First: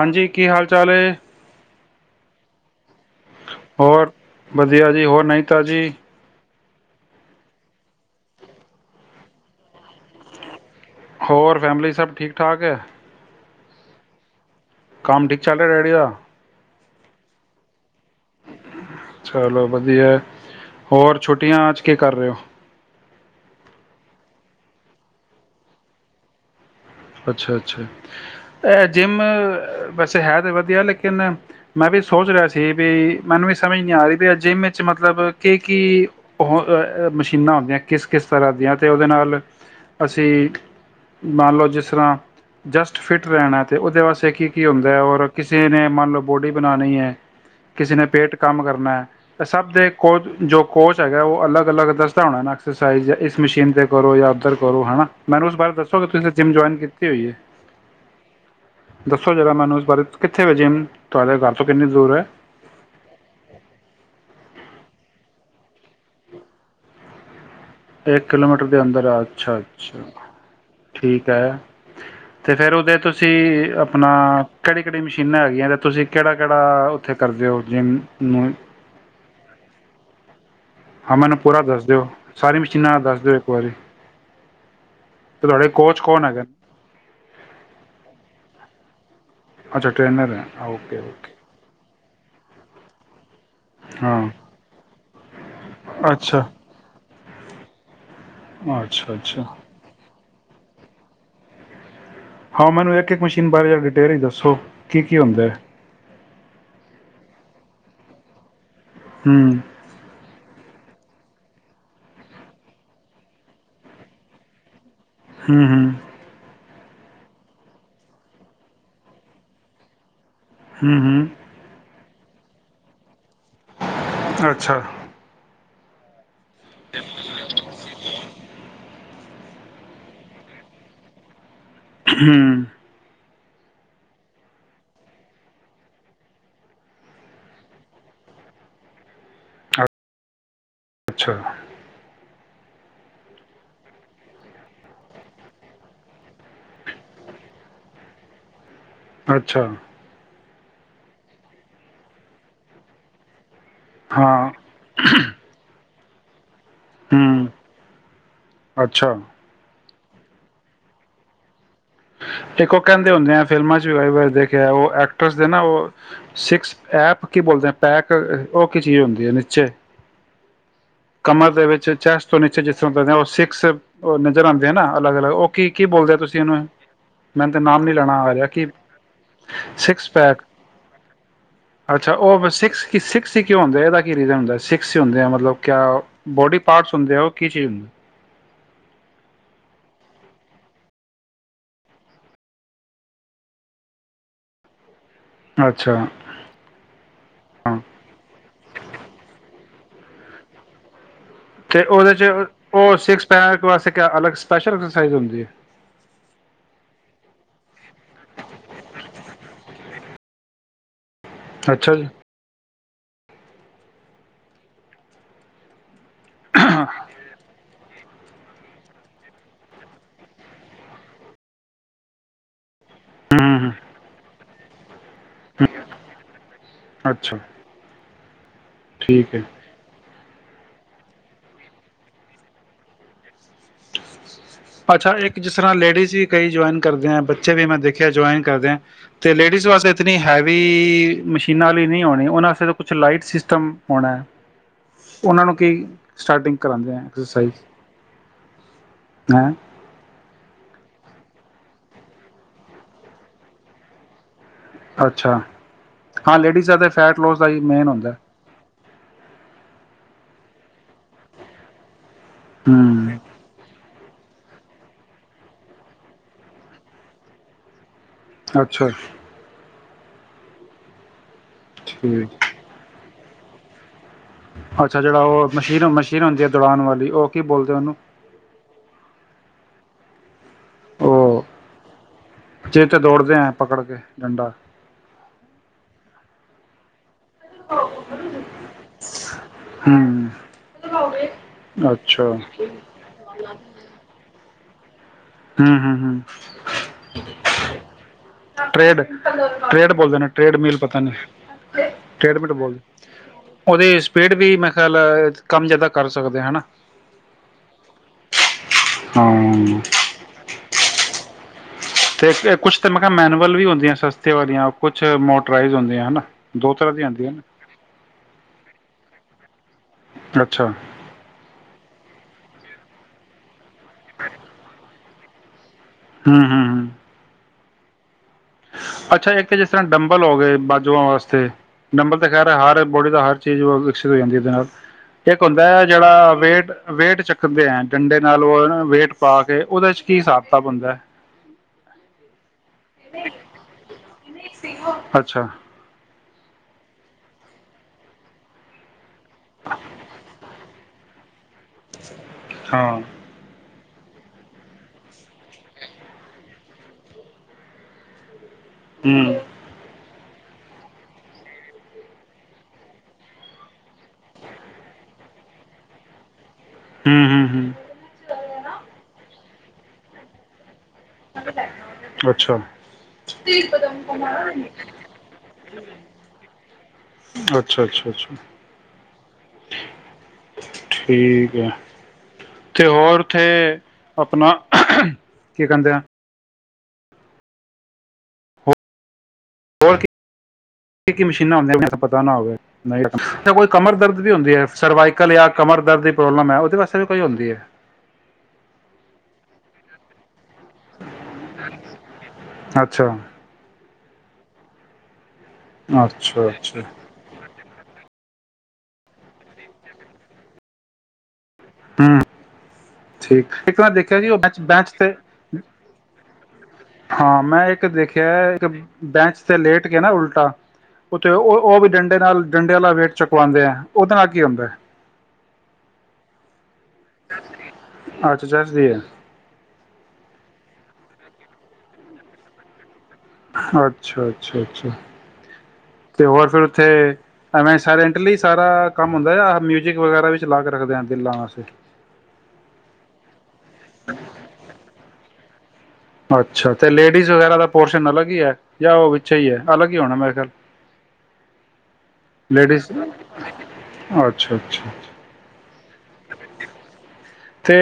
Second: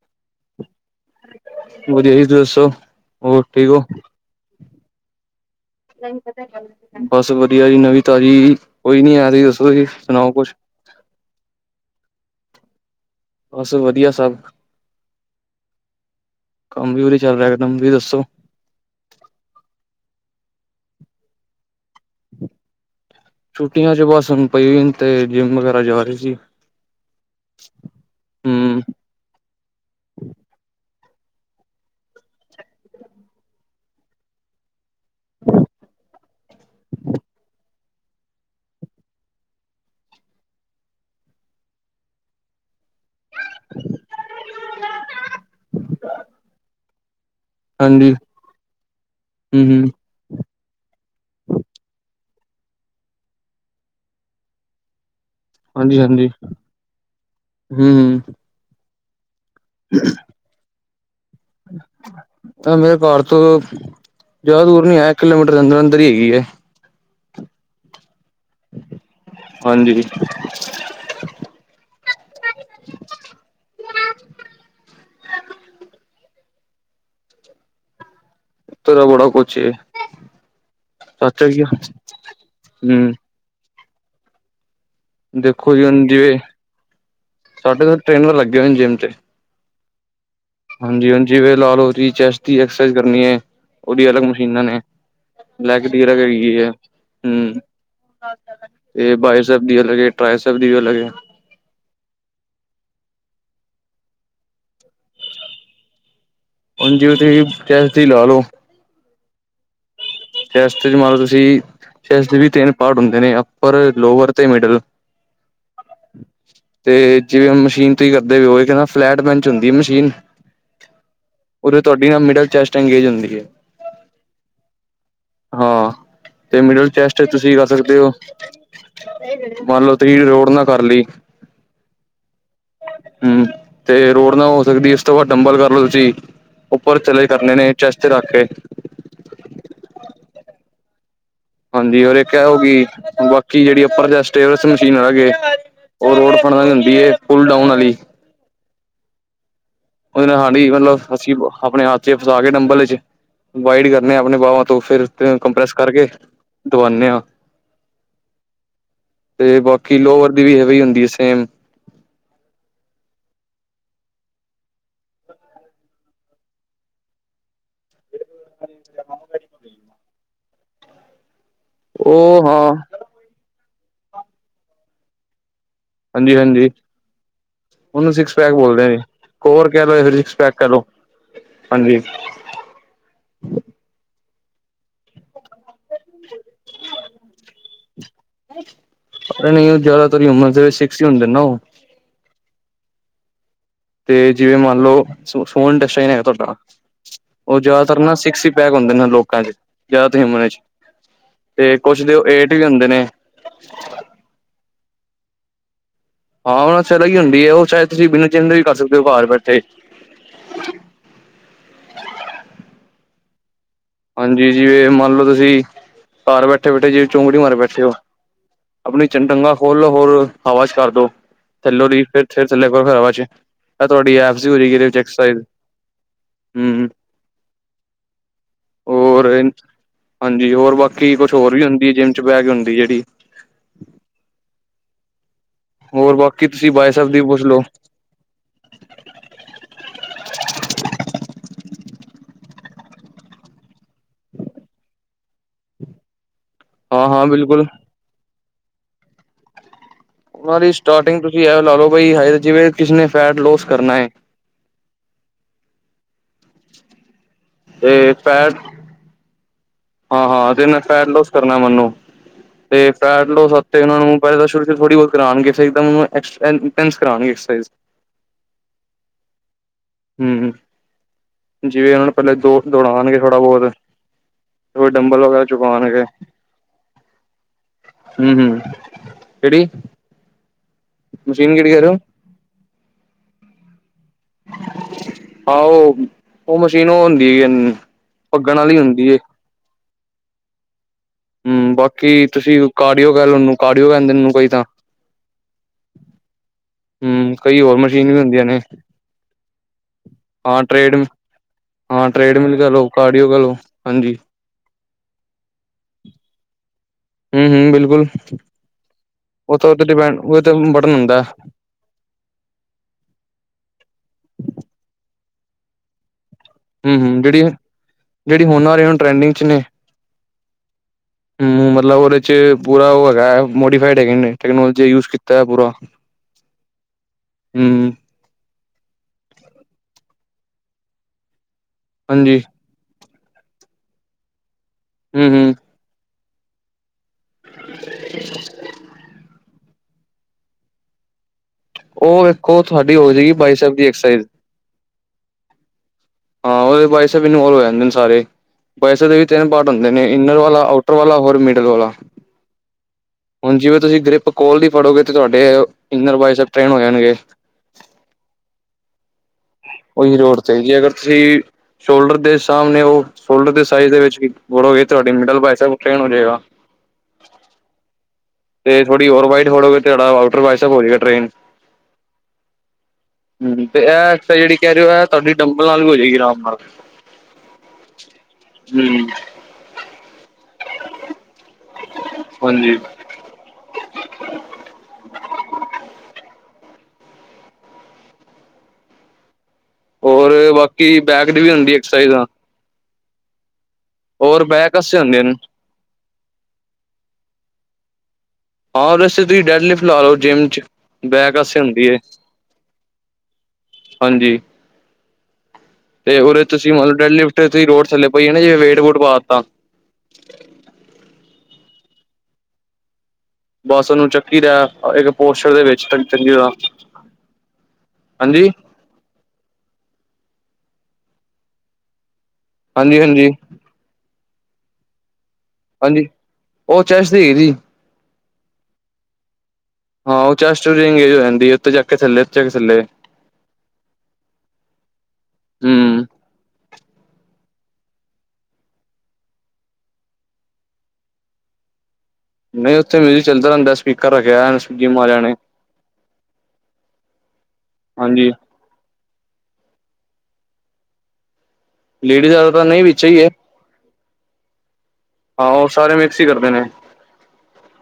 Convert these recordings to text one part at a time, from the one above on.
ਹਾਂਜੀ ਕੀ ਹਾਲ ਚਾਲ ਏ? ਵਧੀਆ ਜੀ ਤੁਸੀ ਦੱਸੋ। ਹੋਰ ਠੀਕ ਹੋ ਹੋਰ ਵਧੀਆ ਜੀ ਹੋਰ ਨਈ- ਨਹੀਂ ਪਤਾ ਗੱਲ ਬਸ ਵਧੀਆ ਜੀ ਨਵੀਂ ਤਾਜ਼ੀ ਕੋਈ ਨੀ ਐ। ਦੱਸੋ ਜੀ ਸੁਣਾਓ ਕੁਛ। ਹੋਰ ਫੈਮਲੀ ਸਭ ਠੀਕ ਠਾਕ ਹੈ। ਬਸ ਵਧੀਆ ਸਭ ਕੰਮ ਠੀਕ ਚੱਲ ਰਿਹਾ ਡੈਡੀ ਦਾ ਕੰਮ ਵੀ ਉਰੇ ਚੱਲ ਰਿਹਾ ਇੱਕਦਮ ਵੀ ਦੱਸੋ [unintelligible] ਚਲੋ ਵਧੀਆ ਹੈ ਹੋਰ ਛੁੱਟੀਆਂ ਚ ਕੇ ਕਰ ਰਹੇ ਹੋ। ਛੁੱਟੀਆਂ 'ਚ ਬਸ ਹੁਣ ਪਈ ਤੇ ਜਿੰਮ ਵਗੈਰਾ ਜਾ ਰਹੇ ਸੀ। ਅੱਛਾ -ਅੱਛਾ। ਹੂੰ ਅ ਜਿੰਮ ਵੈਸੇ ਹੈ ਤਾਂ ਵਧੀਆ ਲੇਕਨ ਨ ਮੈਂ ਵੀ ਸੋਚ ਰਿਹਾ ਸੀ, ਵੀ ਮੈਨੂੰ ਵੀ ਸਮਝ ਨੀ ਆ ਰਹੀ ਵੀ ਐ ਜਿੰਮ ਜੀ ਮਤਲਬ ਕੀ ਕੀ ਉਹ ਏ ਮਸ਼ੀਨਾਂ ਹੋਂਦੀਆਂ। ਕਿਸ ਕਿਸ ਤਰ੍ਹਾਂ ਦੀਆਂ ਤੇ ਉਦੇ ਨਾਲ ਅਸੀਂ ਮੰਨ ਲਓ ਜਿਸ- ਤਰਾਂ ਜਸਟ ਫਿਟ ਰਹਿਣਾ ਏ ਤੇ ਉਦੇ ਵਾਸਤੇ ਕੀ-ਕੀ ਹੁੰਦਾ। ਔਰ ਕਿਸੇ ਨੇ ਮੰਨ ਲਓ ਬੋਡੀ ਬਣਾਣੀ ਏ। ਕਿਸੇ ਨੇ ਹਾਂਜੀ ਪੇਟ ਕੰਮ ਕਰਨਾ ਐ। ਹੂੰ ਸਭ ਦੇ ਹੂੰ ਕੋ ਜੋ ਕੋਚ ਹੈਗਾ ਉਹ ਅਲੱਗ-ਅਲੱਗ ਦਾ- ਦਸਦਾ ਹੋਣਾ ਨਾ ਐਕਸਰਸਾਈਜ਼ ਇਸ ਮਸ਼ੀਨ ਤੇ ਕਰੋ, ਯਾ ਉੱਧਰ ਕਰੋ। ਹਨਾ ਮੈਨੂੰ ਉਸ ਬਾਰੇ ਦੱਸੋਗੇ ਤੁਸੀ ਜਿੰਮ ਜੁਆਇ- ਹੂੰਅ ਦਸੋ ਜਰਾ ਮੈਨੂੰ ਇਸ ਬਾਰੇ ਕਿੱਥੇ ਵੇ ਜਿਮ ਮੇਰੇ ਘਰ ਚੋ ਜ਼ਿਆਦਾ ਦੂਰ ਨੀ ਐ- ਕਿਲੋਮੀਟਰ ਦੇ ਅੰਦਰ- ਅੰਦਰ ਈ ਹੈਗੀ ਏ। ਇੱਕ ਕਿਲੋਮੀਟਰ ਦੇ ਅੰਦਰ। ਅੱਛਾ -ਅੱਛਾ ਹਾਂਜੀ ਠੀਕ ਐ। ਤੇ ਫੇਰ ਉਦੇ ਤੁਸੀਂ ਆਪਣਾ ਕੇੜੀ -ਕੇੜੀ ਮਸ਼ੀਨਾਂ ਹੈਗੀਆਂ ਨੇ ਤੁਸੀਂ- ਕਿਹੜਾ-ਕਿਹੜਾ ਉੱਥੇ ਕਰਦੇ ਹੋ ਜਿੰਮ ਨੂੰ ਤਰਾ ਬੜਾ ਕੁਚ ਹਾਂ ਮੈਨੂੰ ਪੂਰਾ ਦੱਸ ਦਿਓ ਸਾਰੀ ਮਸ਼ੀਨਾਂ ਹੂੰ ਦੱਸ ਦਿਓ ਇੱਕ ਵਾਰੀ ਤੇ ਤੁਹਾਡੇ ਦੇਖੋ ਕੋਚ ਜਨ ਕੌਣ ਜਵੇ ਹੈਗੇ ਸਾਡੇ ਤਾਂ ਸਟ੍ਰੇਨ ਲੱ ਘੇਊਨ ਜਿਮ ਤੇ ਅੱਛਾ ਟ੍ਰੇਨਰ ਹਾਂਜੀ ਓਕੇ-ਓਕੇ -ਹਾਂਜੀ ਵੇ ਲਾ ਲਓ ਜੀ ਚੈਸਟ ਦੀ ਐਕਸਸਾਈਜ਼ ਕਰਨੀ ਹੈ ਉਹਦੀ ਅਲੱਗ ਹਾਂ ਮਸ਼ੀਨਾਂ ਨੇ [unintelligible] ਹੂੰ [unintelligible] ਅੱਛਾ ਅੱਛਾ ਅੱਛਾ ਪੈਸੇ ਦੀ ਗੱਲ ਹੈ ਜੀ ਹਾਂ। ਮੈਨੂੰ ਇੱਕ ਇੱਕ ਮਸ਼ੀਨ ਬਾਰੇ ਜਾ ਡਿਟੇਲ ਹੀ ਦੱਸੋ ਕੀ ਕੀ ਹੁੰਦਾ ਹੈ ਹੁਣ ਦੀ ਕੀਮਤੀ ਲਾਲ ਲੋ ਹੂੰ ਚੈਸਟ ਚ ਮੰਨ ਲਓ ਤੁਸੀਂ, ਚੈਸਟ ਦੇ ਵੀ ਤਿੰਨ ਪਾਰਟ ਹੁੰਦੇ ਨੇ ਅੱਪਰ ਲੋਵਰ ਤੇ ਮਿਡਲ ਹੂੰ ਹੂੰ ਤੇ ਜਿਵੇਂ ਮਸ਼ੀਨ ਤੁਸੀਂ ਕਰਦੇ ਵੀ ਹੋ ਕਹਿੰਦਾ ਫਲੈਟ ਬੈਂਚ ਹੁੰਦੀ ਹੈ ਮਸ਼ੀਨ ਹੂੰ ਹੂੰ ਉਦੋਂ ਤੁਹਾਡੀ ਨਾਲ ਮਿਡਲ ਚੈਸਟ ਅੰਗੇਜ ਹੁੰਦੀ ਹੈ। ਅੱਛਾ ਹਾਂ ਤੇ ਮਿਡਲ ਚੈਸਟ ਤੁਸੀਂ ਕਰ ਸਕਦੇ ਹੋ ਮੰਨ ਲਓ ਤੁਸੀਂ ਰੋਡ ਨਾ ਕਰ ਲਈ ਹੂੰ ਹੂੰ, ਤੇ ਰੋਡ ਨਾ ਹੋ ਸਕਦੀ ਉਸ ਤੋਂ ਬਾਅਦ ਡੰਬਲ ਕਰ ਲੋ ਤੁਸੀਂ, ਉੱਪਰ ਚਲੇ ਕਰਨੇ ਨੇ ਚੈਸਟ ਰੱਖ ਕੇ ਅੱਛਾ ਹਾਂਜੀ ਰ ਇੱਕ ਹੋ ਗਈ ਬਾਕੀ ਜਿਹੜੀ ਅਪਰਜਸਟ ਮਸ਼ੀਨ ਰ ਗ ਉਹ ਰੋਡ ਫੜਨਾ ਹੁੰਦੀ ਹੈ ਫਲ ਡਾਊਨ ਵਾਲੀ ਅੱਛਾ ਹਾਂਡੀ ਮਤਲਬ ਅਸੀਂ ਆਪਣੇ ਹੱਥ ਚ ਫਸਾ ਕੇ ਡੰਬਲ ਚ ਵਾਈਡ ਕਰਨੇ ਆ ਆਪਣੇ ਹਾਂ ਬਾਵਾਂ ਤੋਂ ਫਿਰ ਕੰਪਰੈਸ ਕਰਕੇ ਦਵਾਨੇ ਹਾਂ ਹੂੰ ਅੱਛਾ ਤੇ ਬਾਕੀ ਕਿ ਲੋਵਰ ਦੀ ਵੀ ਇਹ ਹੀ ਹੁੰਦੀ ਹੈ ਸੇਮ ਇੱਕ ਉਹ ਕਹਿੰਦੇ ਹੁੰਦੇ ਆ ਫਿਲਮਾਂ ਚ ਵ ਦੇਖਿਆ ਉਹ ਐਕਟਰਸ ਦੇ ਨਾ ਉਹ ਸਸ ਐਪ ਕੀ ਬੋਲਦੇ ਪੈਕ ਉਹੀ ਚੀਜ਼ ਹੁੰਦੀ ਹੈ ਨੀਚੇ ਕਮਰ ਦੇ ਵਿੱਚ ਚੈਸ ਤੋਂ ਉਹ ਨੀਚੇ ਹਾਂ ਜਿਸ ਤਰ੍ਹਾਂ ਦ ਉਹ ਸਿਕਸ ਉਹ ਨਜ਼ਰ ਆਉਂਦੇ ਹੈ ਨਾ ਅਲੱਗ ਅਲੱਗ ਉਹ ਕੀ ਕੀ ਬੋਲਦੇ ਹੋ ਹਾਂਜੀ ਤੁਸੀਂ ਉਹਨੂੰ ਹਾਂਜੀ ਮੈਨੂੰ ਤੇ ਨਾਮ ਨੀ ਉਹਨੂੰ ਲੈਣਾ ਆ ਸਿਕਸ ਰਿਹਾ ਪੈਕ ਕਿ ਬੋਲਦੇ ਨੇ ਕੋਰ ਕਹਿ ਲਓ ਜਾਂ ਸੀਕਸ ਫਿਰ ਸਿਕਸ ਪੈਕ ਕਹਿ ਲਓ ਹਾਂਜੀ ਅੱਛਾ। ਉਹ ਸੀਕਸ ਹੀ ਕਿਉਂ ਹੁੰਦਾ, ਇਹਦਾ ਕੀ ਰੀਜ਼ਨ ਹੁੰਦਾ ਸਿਕਸ ਹੀ ਹੁੰਦੇ ਆ ਮਤਲਬ ਕਿਆ ਬੋਡੀ ਪਾਰਟਸ ਹੁੰਦੇ ਆ ਉਹ ਕੀ ਚੀਜ਼ ਹੁੰਦੀ ਪਰ ਨਹੀਂ ਉਹ ਜ਼ਿਆਦਾਤਰਰੀ ਉਮਰ ਦੇ ਵਿੱਚ ਸਿਕਸ ਹੀ ਹਣ ਦਿੰਦਾ ਉਹ ਤੇ ਜਿਵੇਂ ਮੰਨ ਲਓ। ਫੋਨਟ ਅੱਛਾ ਹੈਗਾ ਤੁਹਾਡਾ, ਉਹ ਹਾਂ ਜ਼ਿਆਦਾਤਰ ਨਾ ਸਿਕਸ ਪੈਕ ਹੁੰਦੇ ਨੇ ਲੋਕਾਂ ਚ। ਗਿਆ ਤੁ ਹਮਨ ਚ [inaudible] ਤੇ ਕੁਛ ਉਹਦੇ ਦੇ ਚ ਏਟ ਵੀ ਹੁੰਦੇ ਉਹ, ਨੇ ਸਿੱਕਸ ਪੈਕ ਵਾਸਤੇ ਅਲੱਗ ਸਪੈਸ਼ਲ ਸਰਸਾਈਜ਼ ਹੁੰਦੀ ਹੈ। ਹਾਂ ਉਹਨਾਂ ਸਲਾ ਹੀ ਹੁੰਦੀ ਹੈ, ਉਹ ਸ਼ਾਇਦ ਤੁਸੀਂ ਬਿਨਾਂ ਚਿੰਹਤ ਵੀ ਕਰ ਸਕਦੇ ਹੋ ਘਰ ਬੈਠੇ ਅੱਛਾ ਜੀ। ਹਾਂਜੀ, ਜੀਵੇ ਮੰਨ ਲਓ ਤੁਸੀਂ ਘਰ ਬੈਠੇ -ਬੈਠੇ ਜਿਵੇ, ਚੁੰਕੜੀ ਮਾਰੇ ਬੈਠੇ ਓ। ਆਪਣੀ ਚਨ ਡੰਗਾ ਖੋਲ ਹੋਰ, ਆਵਾਜ਼ ਕਰ ਦੋ ਥੱਲੋ ਦੀ ਫਿਰ ਿਰ ਥੱਲੇ ਰਾਵਾ ਚ ਹੂੰ ਤੁਹਾਡੀ ਐ [inaudible] ਹੋ ਗਏ ਚ [inaudible] ਹਮ ਅੱਛਾ ਠੀਕ ਹੈ। ਹਾਂਜੀ, ਹੋਰ ਬਾਕੀ ਕੁਛ ਹੋਰ ਵੀ ਹੁੰਦੀ ਹੈ, ਜਿੰਮ ਚ ਬਹਿ ਕੇ ਹੁੰਦੀ ਜਿਹੜੀ। ਅੱਛਾ ਇੱਕ ਜਿਸ ਤਰ੍ਹਾਂ ਲੇਡੀਜ਼ ਹੋਰ ਵੀ ਬਾਕੀ ਕਈ ਤੁਸੀਂ ਜਆਇਨ ਕਰਦੇ ਬਾਏਸੈਪ ਆ, ਦੀ ਪੁੱਛ ਬੱਚੇ ਲਓ ਵੀ ਮੈਂ ਦੇਖਿਆ ਜੁਆਇਨ ਕਰਦੇ ਆ, ਤੇ ਲੇਡੀਜ਼ ਵਾਸਤੇ ਇਤਨੀ ਹੈਵੀ ਮਸ਼ੀਨਾਂ ਲਈ ਨ ਆਉਣੀ ਉਹ ਕੁਛ ਲਾਈਟ ਸਿਸਟਮ ਹੋਣੈ, ਉਹਨਾਂ ਨੂੰ ਕੀ ਸਟਾਰਟਿੰਗ ਕਰਾਂਦੇ ਆ ਹਾਂ-ਹਾਂ ਐਕਸਰਸਾਈਜ਼ ਬਿਲਕੁਲ ਹੈਂ? ਉਹਨਾਂ ਦੀ ਸਟਾਰਟਿੰਗ ਤੁਸੀਂ ਇਹ ਲਾ ਲੋ ਬ ਹ, ਜਿਵੇਂ ਕਿਸੇ ਨੇ ਫੈਟ ਲੋਸ ਕਰਨਾ ਹੈ। ਅੱਛਾ, ਹਾਂ ਲੇਡੀਜ਼ ਤੇ ਫੈਟ ਕਲੋਜ਼ ਦਾ ਹੀ ਮੇਨ ਹੁੰਦਾ [inaudible] ਹਾਂ, ਹਾਂ ਤੇ ਮ ਫੈਟ ਲੋਸ ਕਰਨਾ ਮੈਨੂੰ? ਤੇ ਹੂੰ ਫੈਟਲਸ ਉੱਥੇ ਉਹਨਾਂ ਨੂੰ ਹਿ ਸ਼ੁਰੂ ਥੋੜ੍ਹੀ ਬਹੁਤਾਗੇ [inaudible] ਅੱਛਾ। ਹਮ। ਜਿਵੇਂ ਉਹਨਾਂ ਨੂੰ, ਪਹਿਲੇ ਠੀਕ ਦੋੜ ਦੌੜਾਉਣਗੇ। ਥੋੜਾ ਬਹੁਤ ਕੋਈ ਅੱਛਾ, ਜਿਹੜਾ ਡੰਬਲ ਵਗੈਰਾ ਉਹ ਮਸ਼ੀਨ ਚੁਕਾਉਣਗੇ -ਮਸ਼ੀਨ ਹੁੰਦੀ ਹੈ ਦੌੜਾਉਣ ਵਾਲੀ ਉਹ ਕੀ ਬੋਲਦੇ ਉਹਨੂੰ? ਹੂੰ-ਹੂੰ ਕਿਹੜੀ ਉਹ ਮਸ਼ੀਨ ਕਿਹੜੀ ਕਹਿ ਰਹੇ ਹੋ ਚੀਤੇ ਦੌੜਦੇ ਹੈ, ਪਕੜ ਕੇ ਡੰਡਾ ਆੋ [inaudible] ਉਹ ਮਸ਼ੀਨ ਉਹ ਹੁੰਦੀ ਹ ਪੱਗਣ ਵਾਲੀ ਹੁੰਦੀ [inaudible] ਹੂੰ, ਹੂੰ, ਅੱਛਾ ਬਾਕੀ ਤੁਸੀਂ ਕਾਰਡੀਓ ਕਹਿ ਲਓੂ ਕਾਰਡੀਓ ਕਹਿੰਦੇ ਨੂੰ ਕੋਈ ਤਾਂ ਹੂੰ-ਹੂੰ-ਹੂੰ, ਹੂੰ ਕਈ ਹੋਰ ਮਸ਼ੀਨ ਵੀ ਹੁੰਦੀਆਂ ਨੇ ਟਰੇਡ ਟਡ ਬੋਲਦੇ ਨੇ ਟਰੇਡ ਹਾਂ ਮੀਲ ਟ੍ਰੇਡ ਪਤਾ ਨੀ ਹਾਂ ਟ੍ਰੇਡ ਟਰੇਡ ਮੀਲ ਮਿਲ ਕਰ ਬੋਲਦੇ ਲੋ ਕਾਰਡੀਓ ਕਰ ਲੋ ਦੀ ਹਾਂਜੀ ਸਪੀਡ ਵੀ ਮੈਂ ਖਿਆਲ ਕੰਮ ਜਿਆਦਾ ਕਰ ਸਕਦੇ ਆ ਹਨਾ। ਹੂੰ ਹੂੰ ਬਿਲਕੁਲ ਉਹ ਤਾਂ ਹਾਂ ਉਤੇ ਡਿਪੈਂਡ ਉਹ ਤੇ ਬਟਨ ਹੁੰਦਾ। ਤੇ ਕੁਛ ਤਾਂ ਮੈਂ ਕਿਹਾ ਮੈਨੂਅਲ ਵੀ ਹੁੰਦੀ ਸਸਤੇ ਵਾਲੀਆਂ ਕੁਛ ਮੋਟਰਾਈਜ਼ ਹੁੰਦੀਆਂ ਹਨਾ। ਦੋ ਤਰ੍ਹਾਂ ਦੀਆਂ ਹੂੰ-ਹੂੰ, ਹੁੰਦੀਆਂ ਜਿਹੜੀ ਨੇ ਜਿਹੜੀ ਹੁਨਾਂ ਵਾਲੇ ਹੁਣ ਟਰੈਂਡਿੰਗ ਨੇ, ਅੱਛਾ, ਵਿੱਚ ਪੂਰਾ ਉਹ ਹੈਗਾ ਹੈ। ਮੋਡੀਫਾਈਡ ਹੈਗੇ ਨੇ ਟੈਕਨੋਲਜੀ ਯੂਜ, ਤੇ ਪੂਰਾ, ਹੂੰ-ਹੂੰ-ਹੂੰ, ਹੂੰ, ਅੱਛਾ ਇੱਕ ਤਾਂ ਜਿਸ ਤਰ੍ਹਾਂ ਡੰਬਲ ਹੋ ਗਏ ਬਾਜੂਆਂ ਵਾਸਤੇ ਨੰਬਰ ਤਾਂ ਹਾਂਜੀ ਖੈਰ ਹਰ ਬੋਡੀ ਦਾ ਹਰ ਚੀਜ਼ ਉਹ ਵਿਕਸਿਤ ਜਾਂਦੀ ਉਹਦੇ ਨਾਲ ਹੂੰ ਇੱਕ ਹੂੰ ਹੁੰਦਾ ਹੈ ਜਿਹੜਾ, ਪੇਟ ਵੇਟ ਚੱਕਦੇ ਆ ਡੰਡੇ ਨਾਲ ਉਹ ਵੇਟ ਪਾ ਤੇ ਉਹਦੇ ਚ ਕੀ ਹਾਸਤਾ ਬਣਦਾ, ਉਹ ਖੋ ਤੁਹਾਡੀ ਹੋ ਜਾਏਗੀ ਬਾਈਸਬ ਦੀ ਐਕਸ ਅੱਛਾ ਹਾਂ ਔ ਪੈਸੇ ਬਿਨਾ ਔ ਹੋ ਜਾਦੇ ਸਾਰੇ ਪੈਸੇ ਦੇ ਈ ਤਿੰਨ ਪਾਰਟ ਹੁੰਦੇ ਨੇ ਇਨਰ ਵਾਲਾ ਆਊਟਰ ਵਾਲਾ ਹੋਰ ਮ [unintelligible] ਹਾਂ, ਜਿਵੇਂ ਤੁਸੀਂ ਗ੍ਰਿਪ ਕੋਲ ਦੀ ਫੜੋਗੇ ਤੇ ਤੁਹਾਡੇ ਇੰਨਰ [unintelligible] ਹੋ ਜਾਣਗੇ। ਹੂੰ। ਜੀ ਟੀ ਰੋਡ ਤੇ ਜੇ ਅਗਰ ਤੁਸੀਂ ਸ਼ੋਲਡਰ ਦੇ ਸਾਹਮਣੇ ਉਹ ਸ਼ੋਲਡਰ ਦੇ ਸਾਈਜ਼ ਵਿੱਚ ਬੜੋਗੇ ਤੁਹਾਡੀ ਮਿਡਲ [unintelligible] ਟੇਨ ਹੋ ਜਾਏਗਾ। ਹੂੰ-ਹੂੰ-ਹੂੰ, ਤੇ ਥੋੜੀ ਹੋਰ ਨਹੀਂ [unintelligible] ਤਾਂਡਾ ਵਾਓਚਰ ਵ੍ਹਟਸਐਪ ਹੋਜੇ ਗਾ। ਹੂੰ ਤੇ ਇਹ ਜਿਹੜੀ ਕਹਿ ਰਹੇ ਹੋ ਇਹ ਤੁਹਾਡੀ ਡੰਬਲ ਨਾਲ ਵੀ ਹੋ ਜਾਏਗੀ ਆਰਾਮ ਨਾਲ। ਅੱਛਾ-ਅੱਛਾ-ਅੱਛਾ-ਅੱਛਾ। ਹੂੰ ਠੀਕ ਹੈ ਹਾਂਜੀ ਤੇ ਉ ਹੋਰ ਉੱਥੇ ਆਪਣਾ ਕੀ ਕਹਿੰਦੇ ਐ ਹੋਰ ਕੀ ਬਾਕੀ ਕੀ ਕੀ ਬੈਕ ਦੀ ਵੀ ਮਸ਼ੀਨਾਂ ਹੁੰਦੀ ਹੁੰਦੀਆਂ ਐਕਸਰਸਾਈਜ਼ ਪਤਾ ਆ। ਨਾ ਹੋਵੇ [unintelligible] ਕੋਈ ਕਮਰ ਦਰਦ ਵੀ ਹੋਰ ਹੁੰਦੀ ਹੈ ਬੈਕ ਆਸੇ ਹੁੰਦੇ ਸਰਵਾਈਕਲ ਨੇ ਜਾਂ ਕਮਰ ਦਰਦ ਦੀ। [unintelligible] ਮੈਂ ਉਹਦੇ ਵਾਸਤੇ ਵੀ ਪਈ ਹੁੰਦੀ ਏ। ਹਾਂ ਵੈਸੇ ਤੁਸੀਂ ਡੈਡ ਲਿਫਟ ਲਾਦਿਓ ਜਿੰਮ ਚ। ਬੈਕ ਵਾਸਤੇ ਹੁੰਦੀ ਏ। ਅੱਛਾ ਹਾਂਜੀ। ਤੇ ਉਦੇ ਅੱਛਾ ਤੁਸੀਂ ਅੱਛਾ ਮਤਲਬ ਡੈਡਲਿਫਟ ਚ ਰੋਡ। ਚੱਲੇ ਪਈ ਆ ਨੇ ਜਿਵੇਂ ਵੇਟ ਵੂਟ ਪਾ ਹੂੰ ਠੀਕ ਇੱਕ ਮੈਂ ਬਸ ਉਹਨੂੰ ਦੇਖਿਆ ਜੀ ਉਹ ਚੱਕੀ ਦਾ ਬੈਂਚ ਬੈਂਚ ਤੇ ਇੱਕ ਪੋਸਚਰ ਦੇ ਵਿੱਚ ਚੰਗੀ ਤਰ੍ਹਾਂ ਹਾਂ ਮੈਂ ਇੱਕ ਦੇਖਿਆ ਹਾਂਜੀ, ਇੱਕ ਬੈਂਚ ਤੇ ਲੇਟ ਕੇ ਨਾ ਉਲਟਾ। ਉੱਥੇ ਉਹ ਉਹ-ਉਹ ਵੀ ਡੰਡੇ ਨਾਲ। ਡੰਡੇ ਵਾਲਾ ਹਾਂਜੀ, ਵੇਟ ਹਾਂਜੀ, ਚੁਕਵਾਉਂਦੇ ਆ ਉਹਦੇ ਨਾਲ ਕੀ ਹੁੰਦਾ ਹੈ। ਹਾਂਜੀ ਉਹ ਚੈਸਟ [unintelligible] ਹੀ। ਚੈਸਟ ਦੀ ਹੈ [unintelligible] ਅੱਛਾ ਅੱਛਾ-ਅੱਛਾ ਹੂੰ ਤੇ [unintelligible] ਤੇ। ਐਵੇਂ ਸਾਰੇ [unintelligible] ਸਾਰਾ ਕੰਮ ਹੁੰਦਾ ਜਾ ਮਿਊਜਿਕ ਵਗੈਰਾ ਚਲਾ ਕੇ ਰੱਖਦੇ ਆ ਜਿੰਮਾ ਵਾਸਤੇ। ਨਹੀਂ ਉੱਥੇ ਮਿਊਜਿਕ ਚੱਲਦਾ ਰਹਿੰਦਾ ਸਪੀਕਰ ਰੱਖਿਆ ਜਿਮ ਵਾਲਿਆਂ ਨੇ। ਅੱਛਾ ਤੇ ਲੇਡੀਜ ਵਗੈਰਾ ਦਾ ਪੋਰਸ਼ਨ ਅਲੱਗ ਹਾਂਜੀ ਹੀ ਹੈ ਜਾਂ ਉਹ ਵਿੱਚੇ ਹੀ ਹੈ ਅਲੱਗ ਕੀ ਆਉਣਾ ਮੇਰੇ ਖਿਆਲ। ਲੇਡੀਜ਼ ਵਾਲਾ ਤਾਂ ਲੇਡੀਜ ਨਹੀਂ ਵਿੱਚ ਹੀ ਹੈ ਅੱਛਾ-ਅੱਛਾ। ਹਾਂ ਉਹ ਸਾਰੇ ਮਿਕਸ ਹੀ ਕਰਦੇ ਨੇ ਤੇ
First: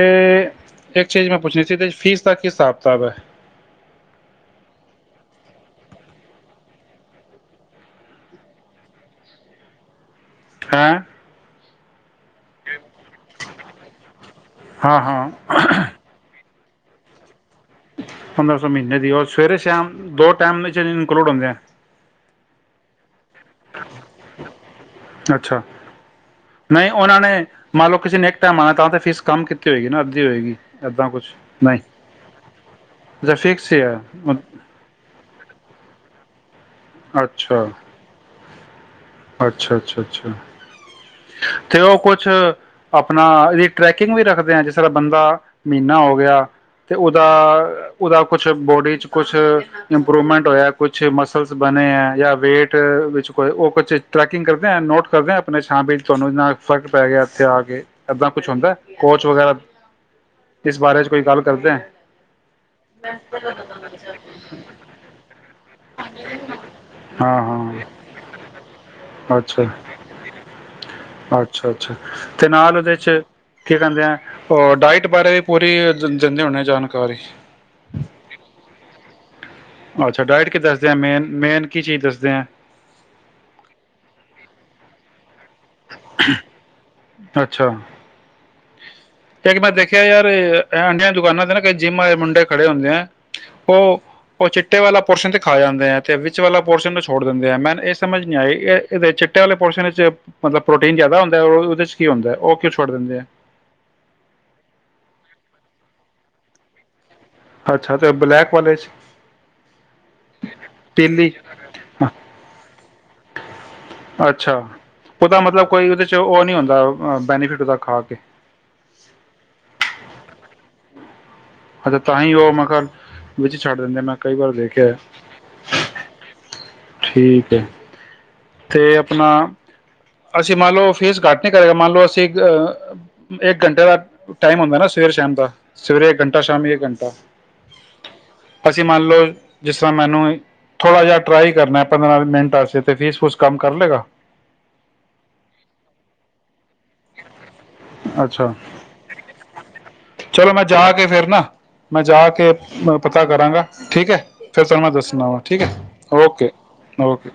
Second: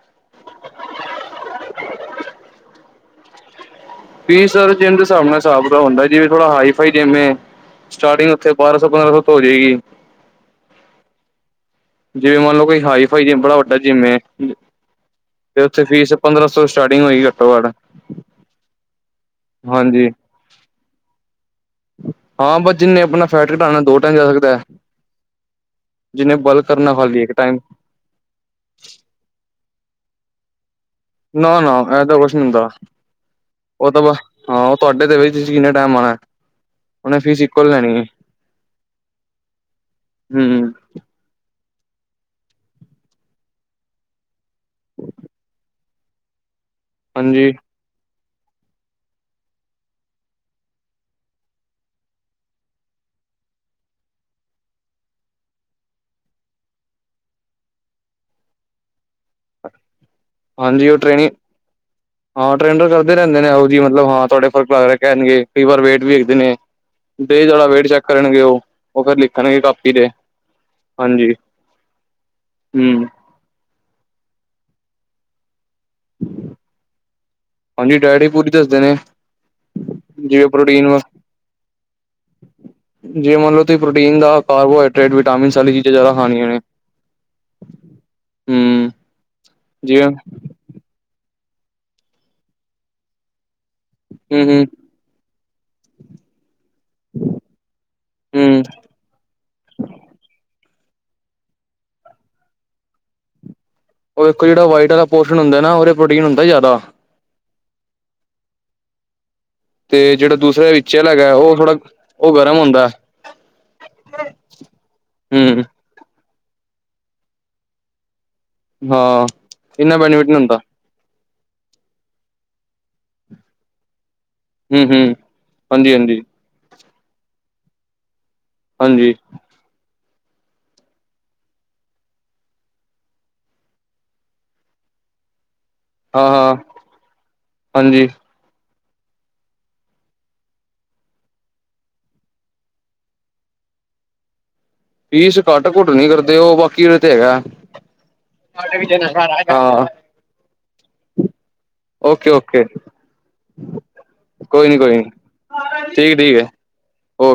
ਇੱਕ ਚੀਜ਼ ਮੈਂ ਪੁੱਛਣੀ ਸੀ ਇਹਦੇ ਵਿੱਚ ਫੀਸ ਉਹਦਾ ਕੀ ਹਿਸਾਬ ਕਿਤਾਬ ਏ। ਫੀਸ ਜਿਮ ਦੇ ਹਿਸਾਬ ਨਾਲ ਹਿਸਾਬ ਹੁੰਦਾ ਜੀਵੇ ਥੋੜਾ ਹਾਈ ਫਾਈ ਜਿਮ ਏ ਸਟਾਰਟਿੰਗ ਉੱਥੇ ਬਾਰਾਂ ਸੌ ਪੰਦਰਾਂ ਸੌ ਤੋਂ ਹੋ ਜਾਏਗੀ। ਹੈਂ। ਜਿਵੇਂ ਮੰਨਲਓ ਕੋ ਹਾਈ ਫਾਈ ਜਿਮ ਬੜਾ ਵੱਡਾ ਜਿਮ ਏ ਹਾਂ ਹਾਂ ਉਥੇ ਫੀਸ ਪੰਦਰਾਂ ਸੋ ਕਦੋਂ ਸਟਾਰਟਿੰਗ ਹੋਈ ਏ। ਪੰਦਰਾਂ ਸੌ ਮਹੀ [unintelligible] [inaudible] ਸਵੇਰੇ ਸ਼ਾਮ ਹਾਂਜੀ ਦੋ ਟਾਈਮ ਇਨਕਲੂਡ ਹੁੰਦੇ ਆ ਹਾਂ ਬਸ ਜਿੰਨੇ ਆਪਣਾ ਫੈਟ ਘਟਾਉ ਦੋ ਟਾਈਮ ਜਾ ਸਕਦਾ ਹੈ ਅੱਛਾ ਨਹੀਂ ਉਹਨਾਂ ਖਾਲੀ ਇੱਕ ਨੇ ਟਾਈਮ ਮੰਨ ਲਓ ਕਿਸੇ ਨੇ [inaudible] ਤਾਂ ਤੇ ਫੀਸ ਕੰਮ ਕੀਤਾ ਏਗੀ ਨਾ ਅੱਧੀ ਹੋਏਗੀ ਏਦਾਂ ਕੁਛ ਨਾ ਨਾ ਨਹੀਂ ਇਹ ਤਾਂ ਕੁਛ ਨੀ ਹੁੰਦਾ ਅੱਛਾ ਫਿਕਸ ਹੀ ਉਹ ਹੈ ਤਾਂ ਹਾਂ ਉਹ ਤੁਹਾਡੇ ਤੇ ਵੀ ਤੁਸੀ ਕਿੰਨਾ ਟਾਈਮ ਆਉਣਾ ਅੱਛਾ ਅੱਛਾ ਅੱਛਾ ਅੱਛਾ ਹੂੰ ਤੇ ਉਹ ਕੁਛ ਆਪਣਾ ਇਹਦੀ ਟਰੈਕਿੰਗ ਵੀ ਰੱਖਦੇ ਹਾਂ ਜਿਸ ਤਰ੍ਹਾਂ ਬੰਦਾ ਮਹੀਨਾ ਹੋ ਗਿਆ ਤੇ ਉਹਦਾ ਹਾਂਜੀ-ਹਾਂਜੀ ਉਹਦਾ ਕੁਛ ਬੋਡੀ ਚ ਕੁਛ ਇੰਪਰੂਵਮੈਂਟ ਹੋਇਆ ਕੁਛ ਮਸਲ ਬਣੇ ਆ ਜਾਂ ਵੇਟ ਵਿੱਚ ਕੋ ਉਹ ਕੁਛ ਟਰੈਕਿੰਗ ਕਰਦੇ ਆ ਨੋਟ ਕਰਦੇ ਆਪਣੇ ਤੁਹਾਨੂੰ ਫ਼ਰਕ ਪੈ ਗਿਆ ਇਥੇ ਆ ਕੇ ਏਦਾਂ ਕੁਛ ਹੁੰਦਾ ਕੋਚ ਵਗੈਰਾ ਇਸ ਹਾਂਜੀ ਉਹ ਬਾਰੇ ਚ ਕੋਈ ਟ੍ਰੇਨਿੰ [unintelligible] ਗੱਲ ਕਰਦੇ ਆ ਹਾਂ ਟ੍ਰੇਨਰ ਕਰਦੇ ਰਹਿੰਦੇ ਨੇ ਉਹੋ ਜਿ ਮਤਲਬ ਹਾਂ ਤੁਹਾਡੇ ਫ਼ਰਕ ਲੱਗ ਰਹੇ ਕਹਿਣਗੇ ਕਈ ਵਾਰ ਵੇਟ ਵੀ ਨੇ ਹਾਂ ਤੇ ਤੁਹਾਡਾ ਹਾਂ ਵੇਟ ਚੈੱਕ ਕਰਨਗੇ ਉਹ ਉਹ ਫਿਰ ਲਿਖਣਗੇ ਅੱਛਾ ਕਾਪੀ ਤੇ ਹਾਂਜੀ ਅੱਛਾ ਅੱਛਾ ਤੇ ਨਾਲ ਉਹਦੇ ਹੂੰ ਚ ਕੀ ਕਹਿੰਦੇ ਆ ਡਾਇਟ ਬਾਰੇ ਪੂਰੀ ਦਿੰਦੇ ਹੁੰਦੇ ਜਾਣਕਾਰੀ ਹਾਂਜੀ ਡਾਇਟ ਪੂਰੀ ਦੱਸਦੇ ਨੇ ਅੱਛਾ ਜੀ ਡਾਇਟ ਕੀ ਦੱਸਦੇ ਪ੍ਰੋਟੀਨ ਆ ਮੇਨ ਮੇਨ ਕੀ ਚੀਜ਼ ਦੱਸਦੇ ਆ ਜੇ ਮੰਨ ਲਓ ਤੁਸੀਂ ਪ੍ਰੋਟੀਨ ਦਾ ਕਾਰਬੋ ਡਾਇਟ ਵਿੱਚ ਵਿਟਾਮਿਨਸ ਵਾਲੀ ਚੀਜ਼ਾਂ ਜ਼ਿਆਦਾ ਖਾਣੀਆਂ ਨੇ ਹੂੰ ਇਕ ਮੈਂ ਦੇਖਿਆ ਜਿਵੇਂ ਯਾਰ ਦੁਕਾਨਾਂ [unintelligible] ਕਿੰਦੇ ਨਾ ਕ ਜਿੰਮ ਆੇ ਮੁੰਡੇ ਖੜੇ ਹੁੰਦੇ ਹੈ [unintelligible] ਉਹ ਉਹ ਚਿੱਟੇ ਹੂੰ-ਹੂੰ-ਹੂੰ ਵਾਲਾ ਪੋਰਸ਼ਨ ਤੇ ਖਾ ਜਾਂਦੇ ਹੈ ਤੇ ਵਿੱਚ ਵਾਲਾ ਪੋਰਸ਼ਨ ਨੂੰ ਛੱਡ ਦਿੰਦੇ ਹੈ ਮੈਨੂੰ ਇਹ ਸਮਝ ਨਹੀਂ ਆਈ ਇਹਦੇ ਚਿੱਟੇ ਵਾਲੇ ਪੋਰਸ਼ਨ ਵਿੱਚ ਮਤਲਬ ਪ੍ਰੋਟੀਨ ਜ਼ਿਆਦਾ ਹੁੰਦਾ ਹੈ ਉਹਦੇ ਚ ਕੀ ਹੁੰਦਾ ਹੈ ਉਹ ਕਿਉਂ ਛੱਡ ਦਿੰਦੇ ਆ ਉਹ ਇੱਕੋ ਜਿਹੜਾ ਵਾਈਟ ਵਾਲਾ ਪੋਸ਼ਸ਼ਨ ਹੁੰਦਾ ਨਾ ਉਹਦੇ ਪ੍ਰੋਟੀਨ ਹੁੰਦਾ ਜ਼ਿਆਦਾ ਅੱਛਾ ਤੇ ਬਲੈਕ ਵਾਲੇ ਚ ਤੇ ਜਿਹੜਾ ਦੂਸਰੇ ਵਿਚ ਵਾਲਾ ਪੀਲੀ ਹੈਗਾ ਉਹ ਥੋੜਾ ਉਹ ਗਰਮ ਹੁੰਦਾ ਅੱਛਾ ਹਮ ਨਹੀ ਹੁੰਦਾ ਬੈਨੀਫਿਟ ਉਹਦਾ ਖਾ ਕੇ ਹਾਂ ਇੰਨਾ ਬੈਨੀਫਿਟ ਨਹੀ ਹੁੰਦਾ ਹ ਤਾਂਹੀ ਉਹ ਮੈਂ ਕਿਹਾ ਵਿੱਚ ਛੱਡ ਦਿੰਦੇ ਮੈਂ ਕਈ ਵਾਰ ਹਮ ਦੇਖਿਆ ਹਮ ਹਾਂਜੀ ਹਾਂਜੀ ਠੀਕ ਹੈ ਅਤੇ ਹਾਂਜੀ ਆਪਣਾ ਅਸੀਂ ਮੰਨ ਲਓ ਫੀਸ ਘੱਟ ਨਹੀਂ ਕਰੇਗਾ ਮੰਨ ਲਓ ਅਸੀਂ ਇੱਕ ਘੰਟੇ ਦਾ ਟਮ ਹੁੰਦਾ ਨਾ ਸਵੇਰ ਸ਼ਾਮ ਦਾ [unintelligible] ਸਵੇਰੇ ਇੱਕ ਹਾਂ ਘੰਟਾ ਹਾਂ ਸ਼ਾਮੀ ਇੱਕ ਘੰਟਾ ਹਾਂਜੀ ਅਸੀਂ ਮੰਨ ਲੌ ਜਿਸ ਤਰ੍ਹਾਂ ਮੈਨੂੰ ਥੋੜਾ ਜਿਹਾ ਟਰਾਈ ਕਰਨਾ ਪੰਦਰਾਂ ਮਿੰਟ ਵਾਸਤੇ ਤੇ ਫੀਸ ਫੂਸ ਕੰਮ ਕਰ ਲਵੇਗਾ ਫੀਸ ਘੱਟ ਘੁੱਟ ਨੀ ਕਰਦੇ ਉਹ ਬਾਕੀ ਉਹ ਤੇ ਹੈਗਾ ਅੱਛਾ ਹਾਂ ਚਲੋ ਮੈਂ ਜਾ ਕੇ ਫਿਰ ਨਾ ਮੈਂ ਜਾ ਓਕੇ ਕੇ ਓਕੇ ਪਤਾ ਕਰਾਂਗਾ ਠੀਕ ਹੈ ਫੇਰ ਕੋਈ ਨੀ ਤੁਹਾਨੂੰ ਮੈਂ ਕੋਈ ਨੀ ਦੱਸਣਾ ਵਾ ਠੀਕ ਹੈ ਠੀਕ ਠੀਕ ਓਕੇ ਹੈ ਓਕੇ